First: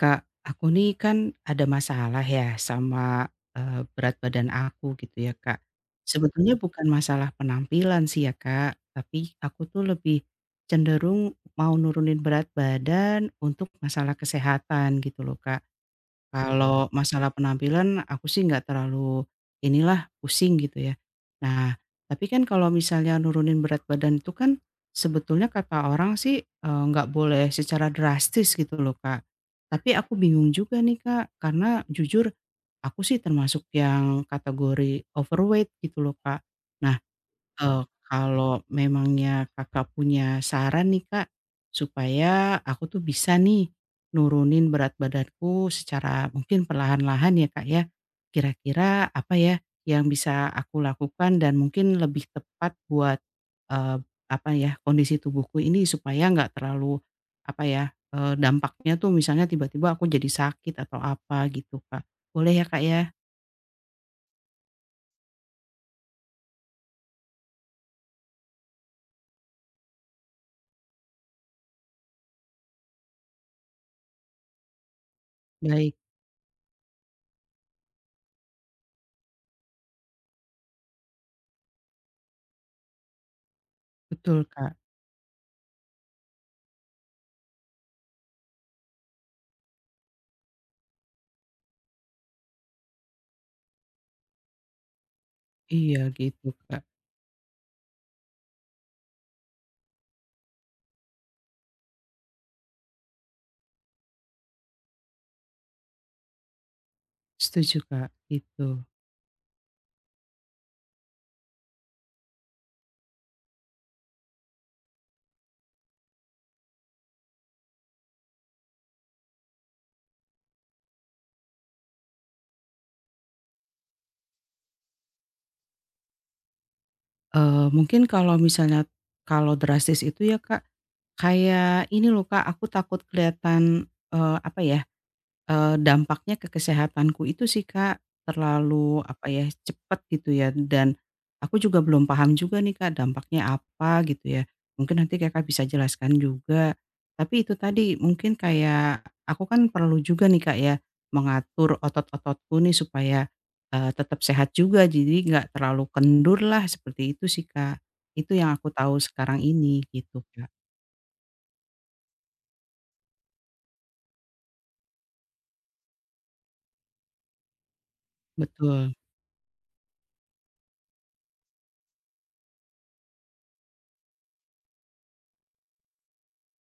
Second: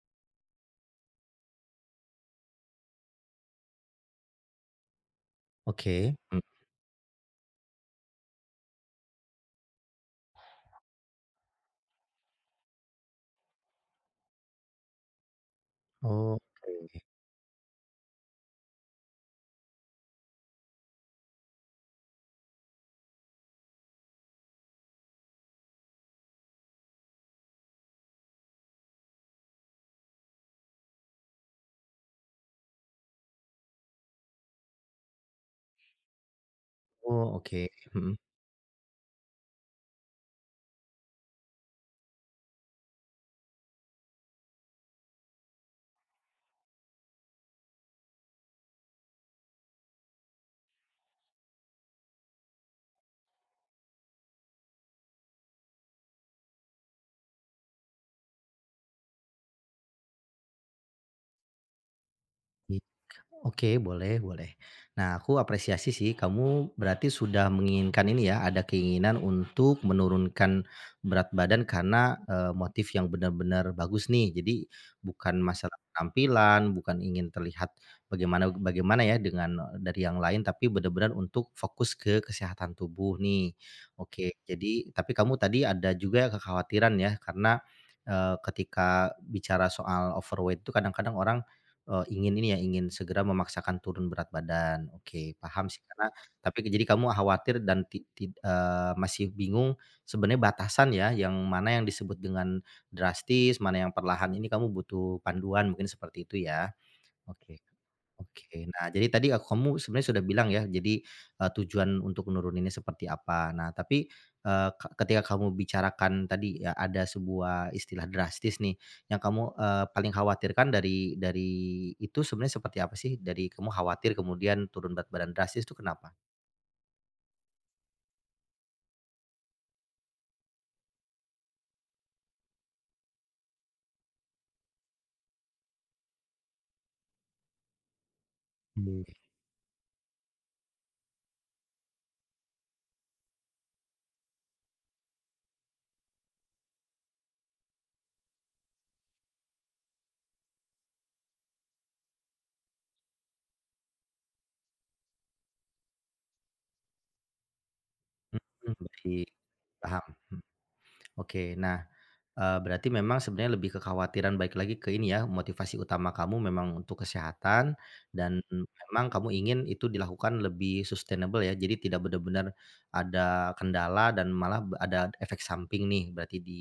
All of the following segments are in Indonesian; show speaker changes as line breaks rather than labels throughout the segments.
Kak, aku nih kan ada masalah ya sama, berat badan aku gitu ya, Kak.
Oke.
Sebetulnya bukan masalah penampilan sih ya, Kak, tapi aku tuh lebih cenderung mau nurunin berat badan untuk masalah kesehatan gitu loh, Kak.
Oh,
Kalau masalah penampilan aku sih nggak terlalu inilah, pusing gitu ya. Nah, tapi kan kalau misalnya nurunin berat badan itu kan sebetulnya kata orang sih, nggak boleh secara drastis gitu loh, Kak. Tapi aku bingung juga nih, Kak, karena jujur aku sih termasuk yang kategori overweight gitu loh, Kak. Nah,
oh, oke, mhm.
Kalau memangnya Kakak punya saran nih Kak, supaya aku tuh bisa nih nurunin berat badanku secara mungkin perlahan-lahan ya Kak ya, kira-kira apa ya yang bisa aku lakukan dan mungkin lebih tepat buat, eee, apa ya, kondisi tubuhku ini supaya nggak terlalu apa ya, dampaknya tuh misalnya tiba-tiba aku jadi sakit atau apa gitu Kak. Boleh ya Kak ya?
Oke, boleh boleh. Nah, aku apresiasi sih kamu berarti sudah menginginkan ini ya, ada keinginan untuk menurunkan berat badan karena, motif yang benar-benar bagus nih. Jadi bukan masalah
Baik,
penampilan, bukan ingin terlihat bagaimana bagaimana ya dengan eh, dari yang lain, tapi benar-benar untuk fokus ke kesehatan tubuh nih.
betul
Oke,
Kak.
jadi tapi kamu tadi ada juga kekhawatiran ya karena, ketika bicara soal overweight itu kadang-kadang orang ingin ini ya, ingin segera memaksakan turun berat badan. Oke, paham sih
Iya
karena
gitu
tapi jadi
Kak.
kamu khawatir dan masih bingung sebenarnya batasan ya, yang mana yang disebut dengan drastis, mana yang perlahan, ini kamu butuh panduan mungkin seperti itu ya? Oke.
Setuju, Kak,
Oke.
itu.
Nah, jadi tadi kamu sebenarnya sudah bilang ya, jadi, tujuan untuk nuruninnya seperti apa. Nah, tapi, ketika kamu bicarakan tadi ya ada sebuah istilah drastis nih, yang kamu, paling khawatirkan dari itu sebenarnya seperti apa sih? Dari kamu khawatir kemudian turun berat badan drastis itu kenapa?
Mungkin kalau misalnya kalau drastis itu ya, Kak, kayak ini loh, Kak, aku takut kelihatan, apa ya. Dampaknya ke kesehatanku itu sih, Kak, terlalu
Mmm.
apa ya, cepet gitu ya dan aku juga belum paham juga nih, Kak, dampaknya apa gitu ya. Mungkin nanti Kakak bisa jelaskan juga. Tapi itu tadi mungkin kayak aku kan perlu juga nih, Kak, ya mengatur otot-ototku nih supaya, tetap sehat juga jadi nggak terlalu kendur lah seperti itu sih, Kak. Itu yang aku
Mmm,
tahu
baik.
sekarang ini
Paham.
gitu, Kak.
Oke, nah, berarti memang sebenarnya lebih kekhawatiran baik lagi ke ini ya, motivasi utama kamu memang untuk kesehatan dan
Betul
memang kamu ingin itu dilakukan lebih sustainable ya, jadi tidak benar-benar ada kendala dan malah ada efek samping nih berarti di,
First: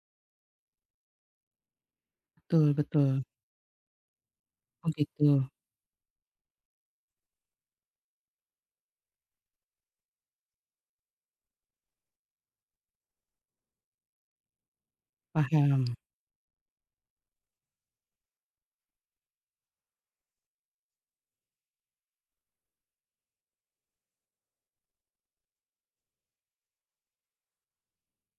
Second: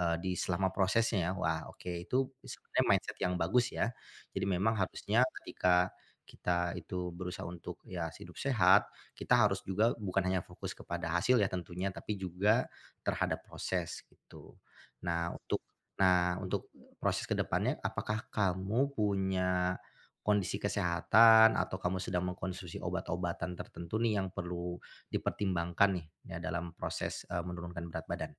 eee, di selama prosesnya ya. Wah, oke itu
betul
sebenarnya mindset
betul.
yang bagus ya. Jadi memang
Oh
harusnya
gitu,
ketika kita itu berusaha untuk ya hidup sehat, kita harus juga bukan hanya fokus kepada hasil ya tentunya, tapi juga terhadap proses gitu. Nah untuk
paham.
nah untuk proses ke depannya apakah kamu punya kondisi kesehatan atau kamu sedang mengkonsumsi obat-obatan tertentu nih yang perlu dipertimbangkan nih ya dalam proses, menurunkan berat badan?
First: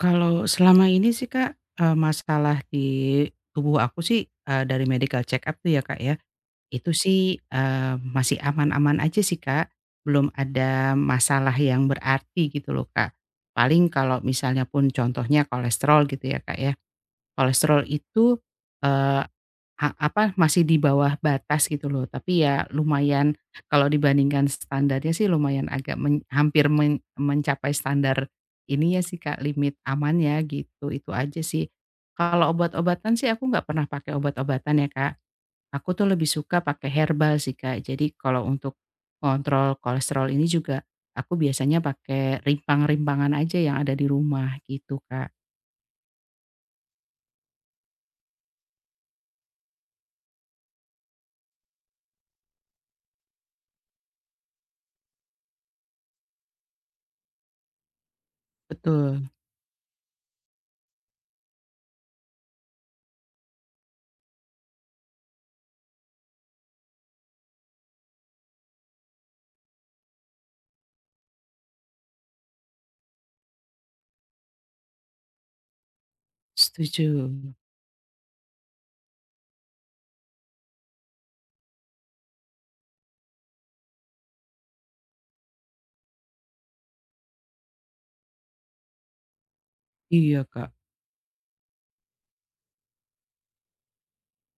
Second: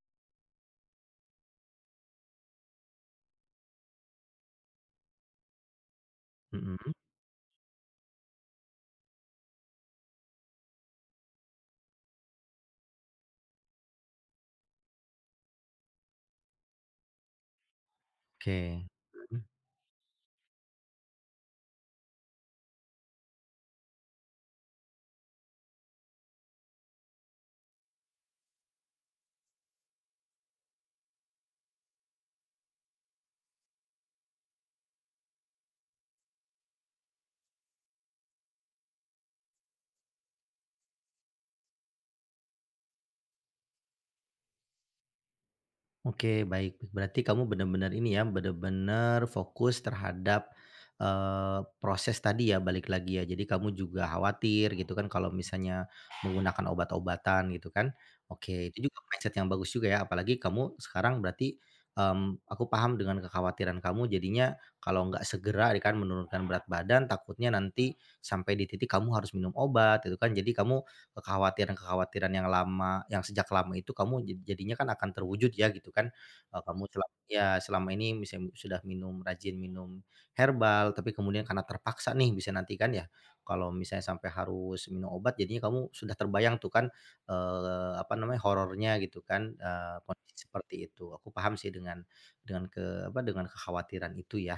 Kalau selama ini sih Kak, masalah di tubuh aku sih, dari medical check up tuh ya Kak ya, itu
Mhm,
sih, masih aman-aman aja sih Kak, belum ada masalah yang berarti gitu loh Kak. Paling kalau misalnya pun contohnya kolesterol gitu ya Kak ya, kolesterol itu,
oke.
eee
Mhm.
ha apa, masih di bawah batas gitu loh, tapi ya lumayan kalau dibandingkan standarnya sih lumayan agak hampir mencapai standar ini ya sih Kak, limit amannya gitu, itu aja sih. Kalau obat-obatan sih aku nggak pernah pakai obat-obatan ya Kak, aku tuh lebih suka pakai herbal sih Kak. Jadi kalau untuk kontrol kolesterol ini juga aku biasanya pakai rimpang-rimpangan aja yang ada di rumah gitu Kak.
Oke, baik. Berarti kamu benar-benar ini ya, benar-benar fokus terhadap, proses tadi ya, balik lagi ya. Jadi kamu juga khawatir gitu kan kalau misalnya menggunakan obat-obatan gitu kan. Oke, itu juga
Betul,
mindset yang bagus juga ya, apalagi kamu sekarang berarti, aku paham dengan kekhawatiran kamu jadinya kalau nggak segera ya kan menurunkan berat badan takutnya nanti sampai di titik kamu harus minum obat gitu kan. Jadi kamu kekhawatiran-kekhawatiran yang lama yang sejak lama itu kamu jadinya kan akan terwujud ya gitu kan, kamu
setuju.
selama ini misem sudah minum rajin minum herbal, tapi kemudian karena terpaksa nih bisa nanti kan ya, kalau misalnya sampai harus minum obat jadinya kamu sudah terbayang tuh kan, apa namanya, horornya gitu kan,
Iya
kondisi
Kak.
seperti itu. Aku paham sih dengan ke apa, dengan kekhawatiran itu ya.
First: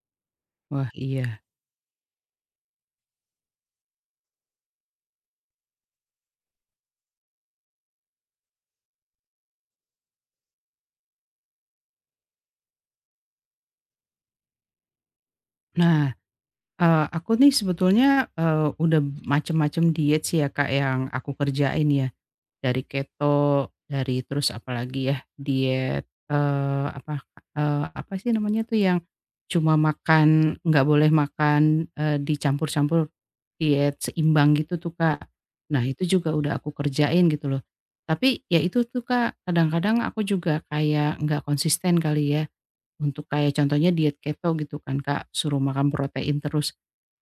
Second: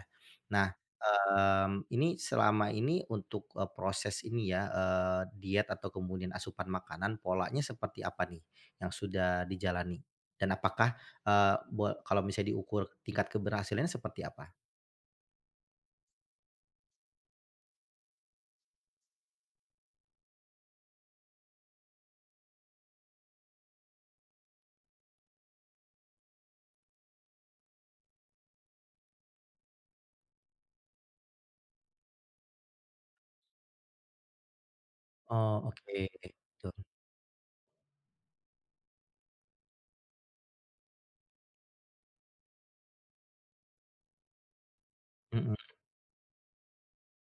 Nah
Wah, iya.
Ini selama ini untuk, proses ini ya, diet atau kemudian asupan makanan polanya seperti apa nih yang sudah dijalani? Dan apakah, eee, bo kalau misalnya diukur tingkat keberhasilannya seperti apa?
Nah, aku nih sebetulnya, udah macem-macem diet sih ya Kak yang aku kerjain ya, dari keto, dari terus apalagi ya diet, apa, apa sih namanya tuh yang cuma makan nggak boleh makan, dicampur-campur, diet seimbang gitu tuh Kak.
Oh
Nah
oke,
itu juga udah aku
betul,
kerjain gitu loh. Tapi ya itu tuh Kak kadang-kadang aku juga kayak nggak konsisten kali ya. Untuk kayak contohnya diet keto gitu kan Kak,
mhm,
suruh makan protein terus.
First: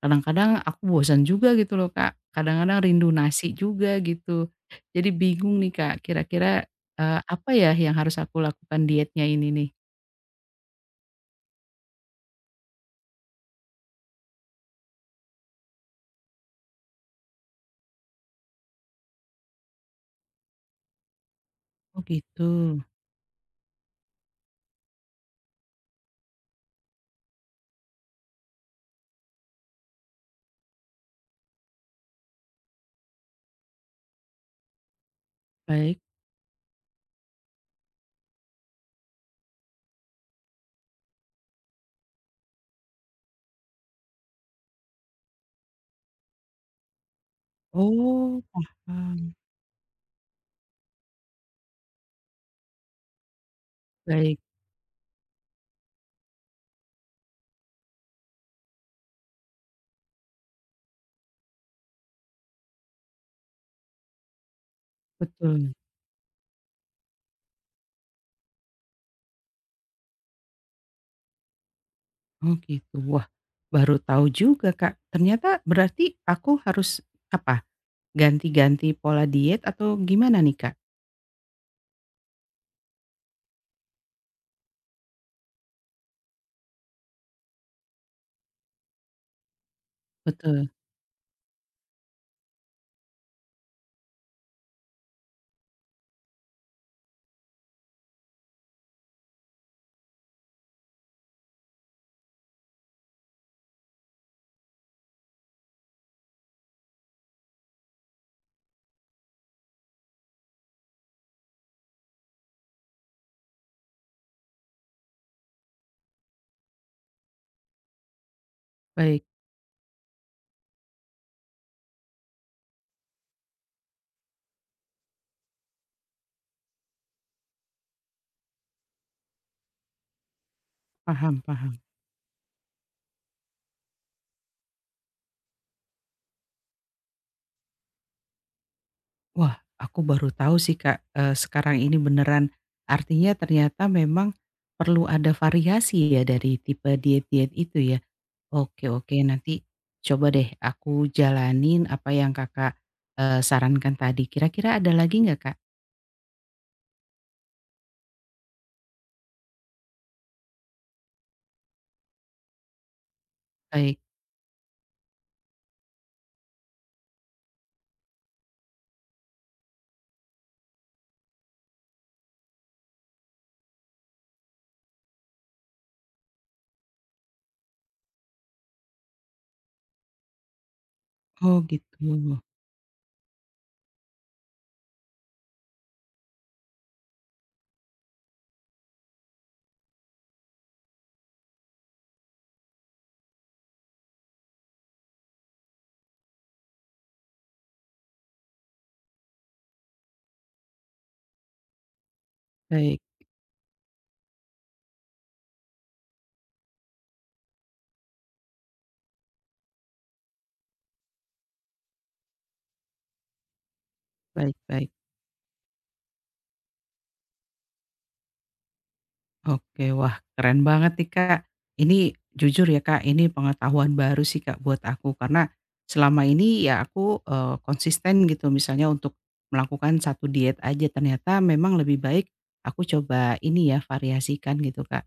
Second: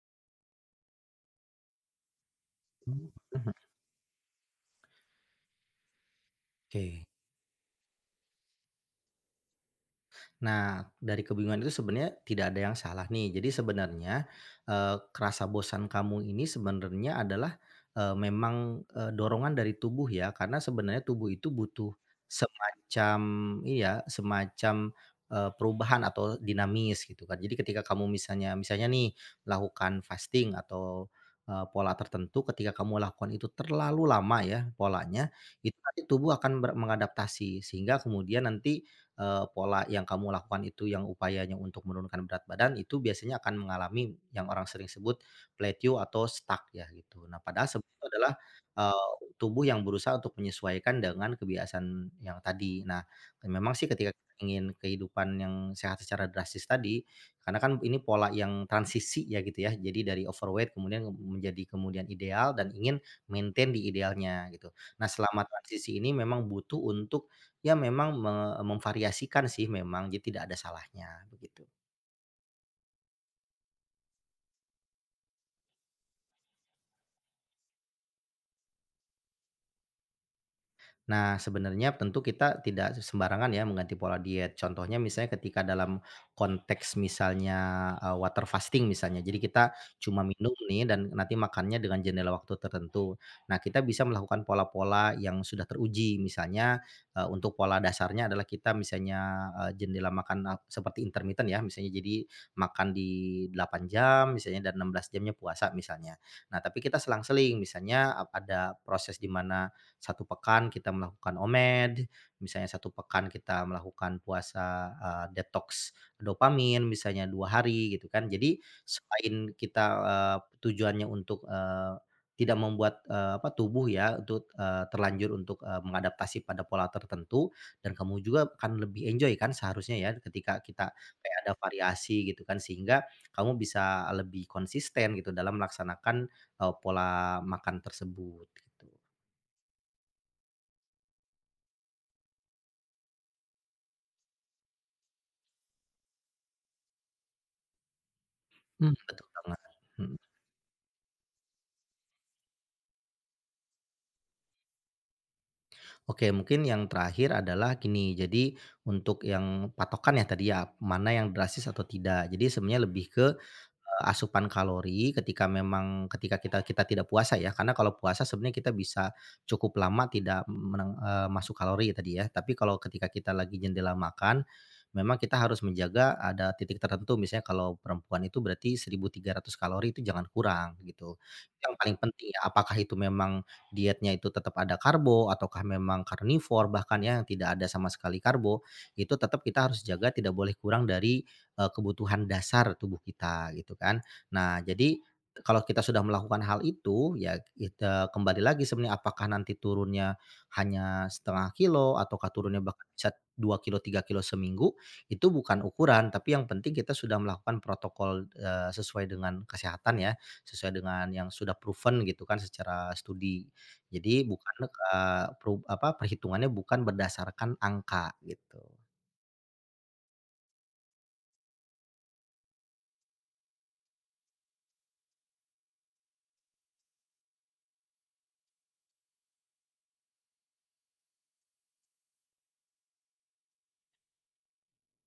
Kadang-kadang aku bosan juga gitu loh Kak, kadang-kadang
mmm,
rindu
mhm,
nasi juga gitu. Jadi bingung nih Kak, kira-kira,
oke.
apa ya yang harus aku lakukan dietnya ini nih?
Nah, dari kebingungan itu sebenarnya tidak ada yang salah nih. Jadi sebenarnya, rasa bosan kamu ini sebenarnya adalah, dorongan dari tubuh ya, karena sebenarnya tubuh itu butuh
Oh gitu.
semacam iya semacam, perubahan atau dinamis gitu kan. Jadi ketika kamu misalnya misalnya nih melakukan fasting atau, pola tertentu ketika kamu lakukan itu terlalu lama ya polanya, itu nanti
Baik.
tubuh akan mengadaptasi sehingga kemudian nanti pola yang kamu lakukan itu yang upayanya untuk menurunkan berat badan itu biasanya akan mengalami yang orang sering sebut plateau atau stuck ya gitu. Nah padahal sebenarnya itu adalah,
Oh,
eee,
paham.
tubuh yang berusaha untuk menyesuaikan dengan kebiasaan yang tadi. Nah, memang sih ketika kita
Baik,
ingin kehidupan yang sehat secara drastis tadi, karena kan ini pola yang transisi ya gitu ya. Jadi dari overweight kemudian menjadi kemudian ideal dan ingin maintain di idealnya gitu. Nah selama
betul.
transisi ini memang butuh untuk ya memang memvariasikan sih memang, jadi tidak ada salahnya, begitu.
Oh gitu. Wah, baru tahu juga Kak. Ternyata berarti aku harus apa, ganti-ganti pola diet atau gimana nih Kak?
Nah, sebenarnya tentu kita tidak sembarangan ya mengganti pola diet. Contohnya misalnya ketika dalam konteks misalnya, water fasting misalnya. Jadi kita cuma minum
Betul,
nih dan nanti makannya dengan jendela waktu tertentu. Nah, kita bisa melakukan pola-pola yang sudah teruji. Misalnya, untuk pola dasarnya adalah kita misalnya, jendela makan seperti intermittent ya, misalnya jadi makan di 8 jam misalnya dan 16 jamnya puasa misalnya. Nah, tapi kita selang-seling misalnya ada proses di mana 1 pekan kita melakukan OMED, misalnya 1 pekan kita melakukan puasa, detoks dopamin misalnya 2 hari gitu kan. Jadi
baik.
selain kita, tujuannya untuk, tidak membuat, apa, tubuh ya untuk, terlanjur untuk, mengadaptasi pada pola tertentu dan kamu juga akan lebih enjoy kan seharusnya ya ketika kita kayak
Paham
ada
paham.
variasi gitu kan sehingga kamu bisa lebih konsisten gitu dalam melaksanakan, pola makan tersebut gitu.
Wah, aku baru tahu sih Kak, sekarang ini beneran. Artinya ternyata memang perlu ada variasi ya dari tipe diet-diet itu ya. Oke
Mhm,
oke,
betul banget,
nanti
mhm.
coba deh aku jalanin apa yang Kakak, sarankan tadi. Kira-kira ada lagi nggak Kak?
Oke, mungkin yang terakhir adalah gini, jadi untuk yang patokan ya tadi ya, mana yang drastis atau tidak. Jadi sebenarnya lebih ke,
Baik.
asupan kalori ketika memang kita kita tidak puasa ya, karena kalau puasa sebenarnya kita bisa cukup lama tidak masuk kalori ya tadi ya. Tapi kalau ketika kita lagi jendela makan, memang kita harus menjaga ada titik tertentu, misalnya kalau perempuan itu berarti 1.300 kalori itu jangan kurang gitu.
Oh
Yang paling
gitu.
penting ya, apakah itu memang dietnya itu tetap ada karbo ataukah memang karnivor bahkan ya yang tidak ada sama sekali karbo, itu tetap kita harus jaga tidak boleh kurang dari, kebutuhan dasar tubuh kita gitu kan. Nah jadi kalau kita sudah melakukan hal itu ya kita kembali lagi sebenarnya apakah nanti turunnya hanya setengah kilo, ataukah turunnya bahkan
Baik
bisa 2 kilo, 3 kilo seminggu, itu bukan ukuran tapi yang penting kita sudah melakukan protokol, sesuai dengan kesehatan ya, sesuai dengan yang sudah proven gitu kan secara studi. Jadi bukan,
baik baik.
perhitungannya bukan berdasarkan angka gitu.
Oke, wah keren banget nih Kak. Ini jujur ya Kak, ini pengetahuan baru sih Kak buat aku karena selama ini ya aku, konsisten gitu misalnya untuk melakukan satu diet aja, ternyata memang lebih baik aku coba ini ya variasikan gitu Kak.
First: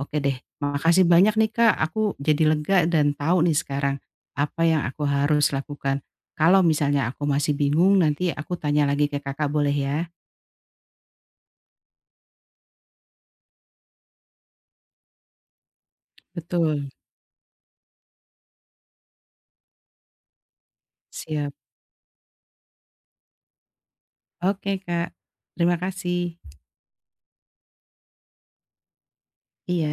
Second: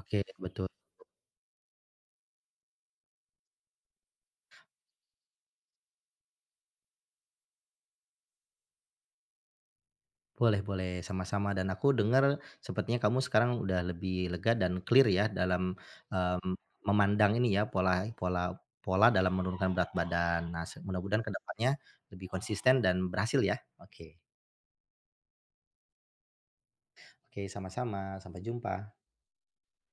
Oke deh,
betul.
makasih banyak nih Kak, aku jadi lega dan tahu nih sekarang apa yang aku harus lakukan. Kalau misalnya aku masih bingung nanti aku tanya lagi ke Kakak boleh ya?
Boleh boleh, sama-sama dan aku dengar sepertinya kamu sekarang udah lebih lega dan clear ya dalam, mmm,
Betul.
memandang ini ya, pola pola pola dalam menurunkan berat badan. Nah, mudah-mudahan
Siap,
kedepannya lebih konsisten dan berhasil ya. Oke.
oke Kak. Terima kasih.
Oke, sama-sama, sampai jumpa.
Iya.